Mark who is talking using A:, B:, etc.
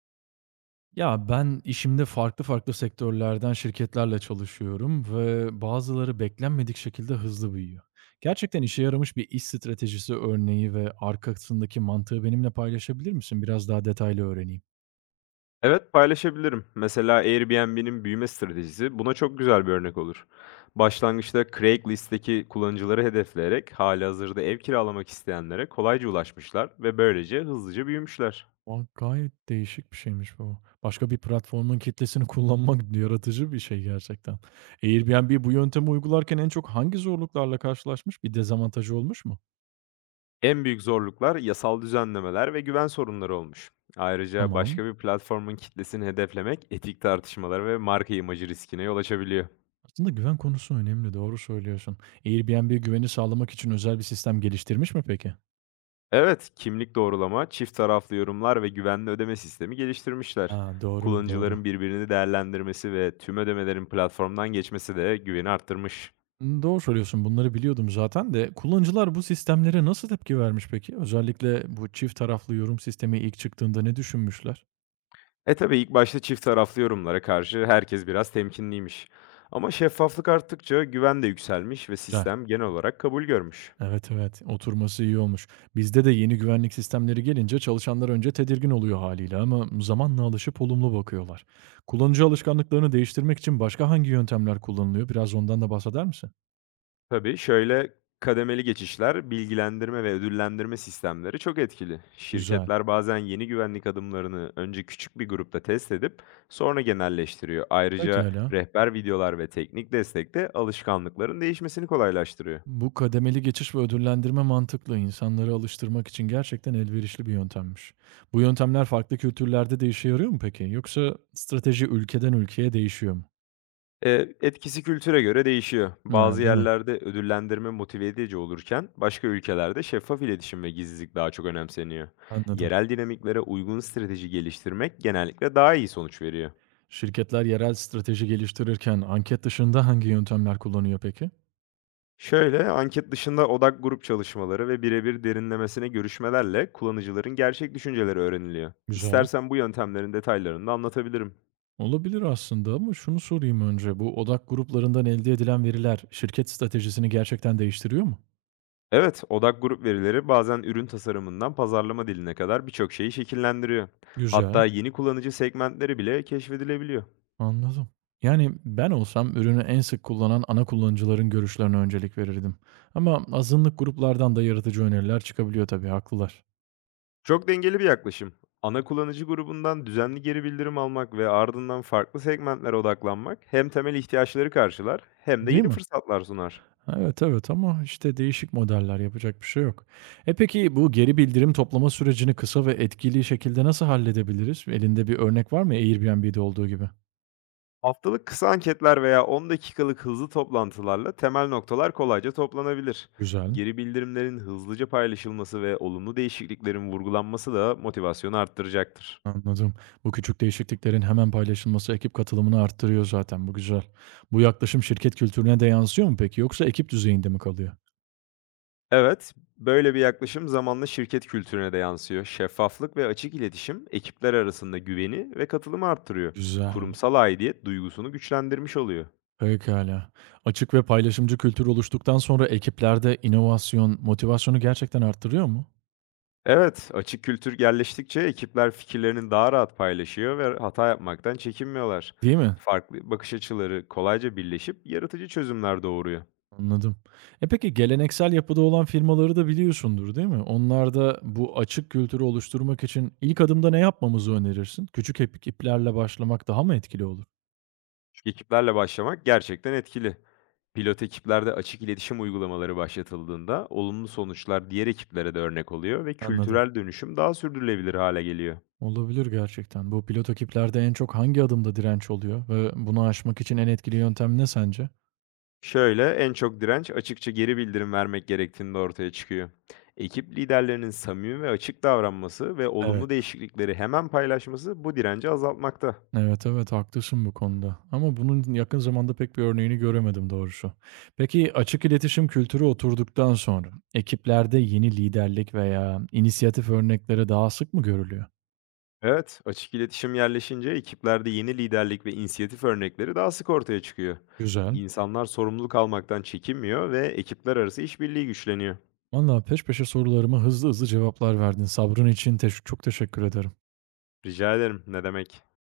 A: Ya, ben işimde farklı sektörlerden şirketlerle çalışıyorum ve bazıları beklenmedik şekilde hızlı büyüyor. Gerçekten işe yaramış bir iş stratejisi örneği ve arkasındaki mantığı benimle paylaşabilir misin? Biraz daha detaylı öğreneyim.
B: Evet, paylaşabilirim. Mesela Airbnb'nin büyüme stratejisi buna çok güzel bir örnek olur. Başlangıçta Craigslist'teki kullanıcıları hedefleyerek halihazırda ev kiralamak isteyenlere kolayca ulaşmışlar ve böylece hızlıca büyümüşler.
A: A, gayet değişik bir şeymiş bu. Başka bir platformun kitlesini kullanmak yaratıcı bir şey gerçekten. Airbnb bu yöntemi uygularken en çok hangi zorluklarla karşılaşmış? Bir dezavantajı olmuş mu?
B: En büyük zorluklar yasal düzenlemeler ve güven sorunları olmuş. Ayrıca
A: Tamam.
B: başka bir platformun kitlesini hedeflemek etik tartışmalar ve marka imajı riskine yol açabiliyor.
A: Aslında güven konusu önemli, doğru söylüyorsun. Airbnb güveni sağlamak için özel bir sistem geliştirmiş mi peki?
B: Evet, kimlik doğrulama, çift taraflı yorumlar ve güvenli ödeme sistemi geliştirmişler.
A: Ha, doğru, doğru.
B: Kullanıcıların birbirini değerlendirmesi ve tüm ödemelerin platformdan geçmesi de güveni arttırmış.
A: Doğru söylüyorsun, bunları biliyordum zaten de kullanıcılar bu sistemlere nasıl tepki vermiş peki? Özellikle bu çift taraflı yorum sistemi ilk çıktığında ne düşünmüşler?
B: E tabii ilk başta çift taraflı yorumlara karşı herkes biraz temkinliymiş. Ama şeffaflık arttıkça güven de yükselmiş ve
A: Güzel.
B: sistem genel olarak kabul görmüş.
A: Evet, evet, oturması iyi olmuş. Bizde de yeni güvenlik sistemleri gelince çalışanlar önce tedirgin oluyor haliyle ama zamanla alışıp olumlu bakıyorlar. Kullanıcı alışkanlıklarını değiştirmek için başka hangi yöntemler kullanılıyor? Biraz ondan da bahseder misin?
B: Tabii, şöyle kademeli geçişler, bilgilendirme ve ödüllendirme sistemleri çok etkili.
A: Güzel.
B: Şirketler bazen yeni güvenlik adımlarını önce küçük bir grupta test edip sonra genelleştiriyor. Ayrıca
A: Pekâlâ.
B: rehber videolar ve teknik destek de alışkanlıkların değişmesini kolaylaştırıyor.
A: Bu kademeli geçiş ve ödüllendirme mantıklı. İnsanları alıştırmak için gerçekten elverişli bir yöntemmiş. Bu yöntemler farklı kültürlerde de işe yarıyor mu peki? Yoksa strateji ülkeden ülkeye değişiyor mu?
B: Etkisi kültüre göre değişiyor. Bazı
A: Ha, değil mi?
B: yerlerde ödüllendirme motive edici olurken başka ülkelerde şeffaf iletişim ve gizlilik daha çok önemseniyor.
A: Anladım.
B: Yerel dinamiklere uygun strateji geliştirmek genellikle daha iyi sonuç veriyor.
A: Şirketler yerel strateji geliştirirken anket dışında hangi yöntemler kullanıyor peki?
B: Şöyle, anket dışında odak grup çalışmaları ve birebir derinlemesine görüşmelerle kullanıcıların gerçek düşünceleri öğreniliyor.
A: Güzel.
B: İstersen bu yöntemlerin detaylarını da anlatabilirim.
A: Olabilir aslında ama şunu sorayım önce. Bu odak gruplarından elde edilen veriler şirket stratejisini gerçekten değiştiriyor mu?
B: Evet, odak grup verileri bazen ürün tasarımından pazarlama diline kadar birçok şeyi şekillendiriyor.
A: Güzel.
B: Hatta yeni kullanıcı segmentleri bile keşfedilebiliyor.
A: Anladım. Yani ben olsam ürünü en sık kullanan ana kullanıcıların görüşlerine öncelik verirdim. Ama azınlık gruplardan da yaratıcı öneriler çıkabiliyor tabii, haklılar.
B: Çok dengeli bir yaklaşım. Ana kullanıcı grubundan düzenli geri bildirim almak ve ardından farklı segmentlere odaklanmak hem temel ihtiyaçları karşılar hem de
A: Değil
B: yeni
A: mi?
B: fırsatlar sunar.
A: Evet, evet, ama işte değişik modeller, yapacak bir şey yok. E peki, bu geri bildirim toplama sürecini kısa ve etkili şekilde nasıl halledebiliriz? Elinde bir örnek var mı Airbnb'de olduğu gibi?
B: Haftalık kısa anketler veya 10 dakikalık hızlı toplantılarla temel noktalar kolayca toplanabilir.
A: Güzel.
B: Geri bildirimlerin hızlıca paylaşılması ve olumlu değişikliklerin vurgulanması da motivasyonu arttıracaktır.
A: Anladım. Bu küçük değişikliklerin hemen paylaşılması ekip katılımını arttırıyor zaten. Bu güzel. Bu yaklaşım şirket kültürüne de yansıyor mu peki, yoksa ekip düzeyinde mi kalıyor?
B: Evet, böyle bir yaklaşım zamanla şirket kültürüne de yansıyor. Şeffaflık ve açık iletişim ekipler arasında güveni ve katılımı arttırıyor.
A: Güzel,
B: Kurumsal aidiyet duygusunu güçlendirmiş oluyor.
A: pekâlâ. Açık ve paylaşımcı kültür oluştuktan sonra ekiplerde inovasyon, motivasyonu gerçekten arttırıyor mu?
B: Evet, açık kültür yerleştikçe ekipler fikirlerini daha rahat paylaşıyor ve hata yapmaktan çekinmiyorlar.
A: Değil mi?
B: Farklı bakış açıları kolayca birleşip yaratıcı çözümler doğuruyor.
A: Anladım. E, peki, geleneksel yapıda olan firmaları da biliyorsundur, değil mi? Onlarda bu açık kültürü oluşturmak için ilk adımda ne yapmamızı önerirsin? Küçük ekiplerle başlamak daha mı etkili olur?
B: Küçük ekiplerle başlamak gerçekten etkili. Pilot ekiplerde açık iletişim uygulamaları başlatıldığında olumlu sonuçlar diğer ekiplere de örnek oluyor ve
A: Anladım.
B: kültürel dönüşüm daha sürdürülebilir hale geliyor.
A: Olabilir gerçekten. Bu pilot ekiplerde en çok hangi adımda direnç oluyor ve bunu aşmak için en etkili yöntem ne sence?
B: Şöyle, en çok direnç açıkça geri bildirim vermek gerektiğinde ortaya çıkıyor. Ekip liderlerinin samimi ve açık davranması ve olumlu
A: Evet.
B: değişiklikleri hemen paylaşması bu direnci azaltmakta.
A: Evet, evet, haklısın bu konuda ama bunun yakın zamanda pek bir örneğini göremedim doğrusu. Peki açık iletişim kültürü oturduktan sonra ekiplerde yeni liderlik veya inisiyatif örnekleri daha sık mı görülüyor?
B: Evet, açık iletişim yerleşince ekiplerde yeni liderlik ve inisiyatif örnekleri daha sık ortaya çıkıyor.
A: Güzel.
B: İnsanlar sorumluluk almaktan çekinmiyor ve ekipler arası işbirliği güçleniyor.
A: Vallahi peş peşe sorularıma hızlı cevaplar verdin. Sabrın için çok teşekkür ederim.
B: Rica ederim, ne demek?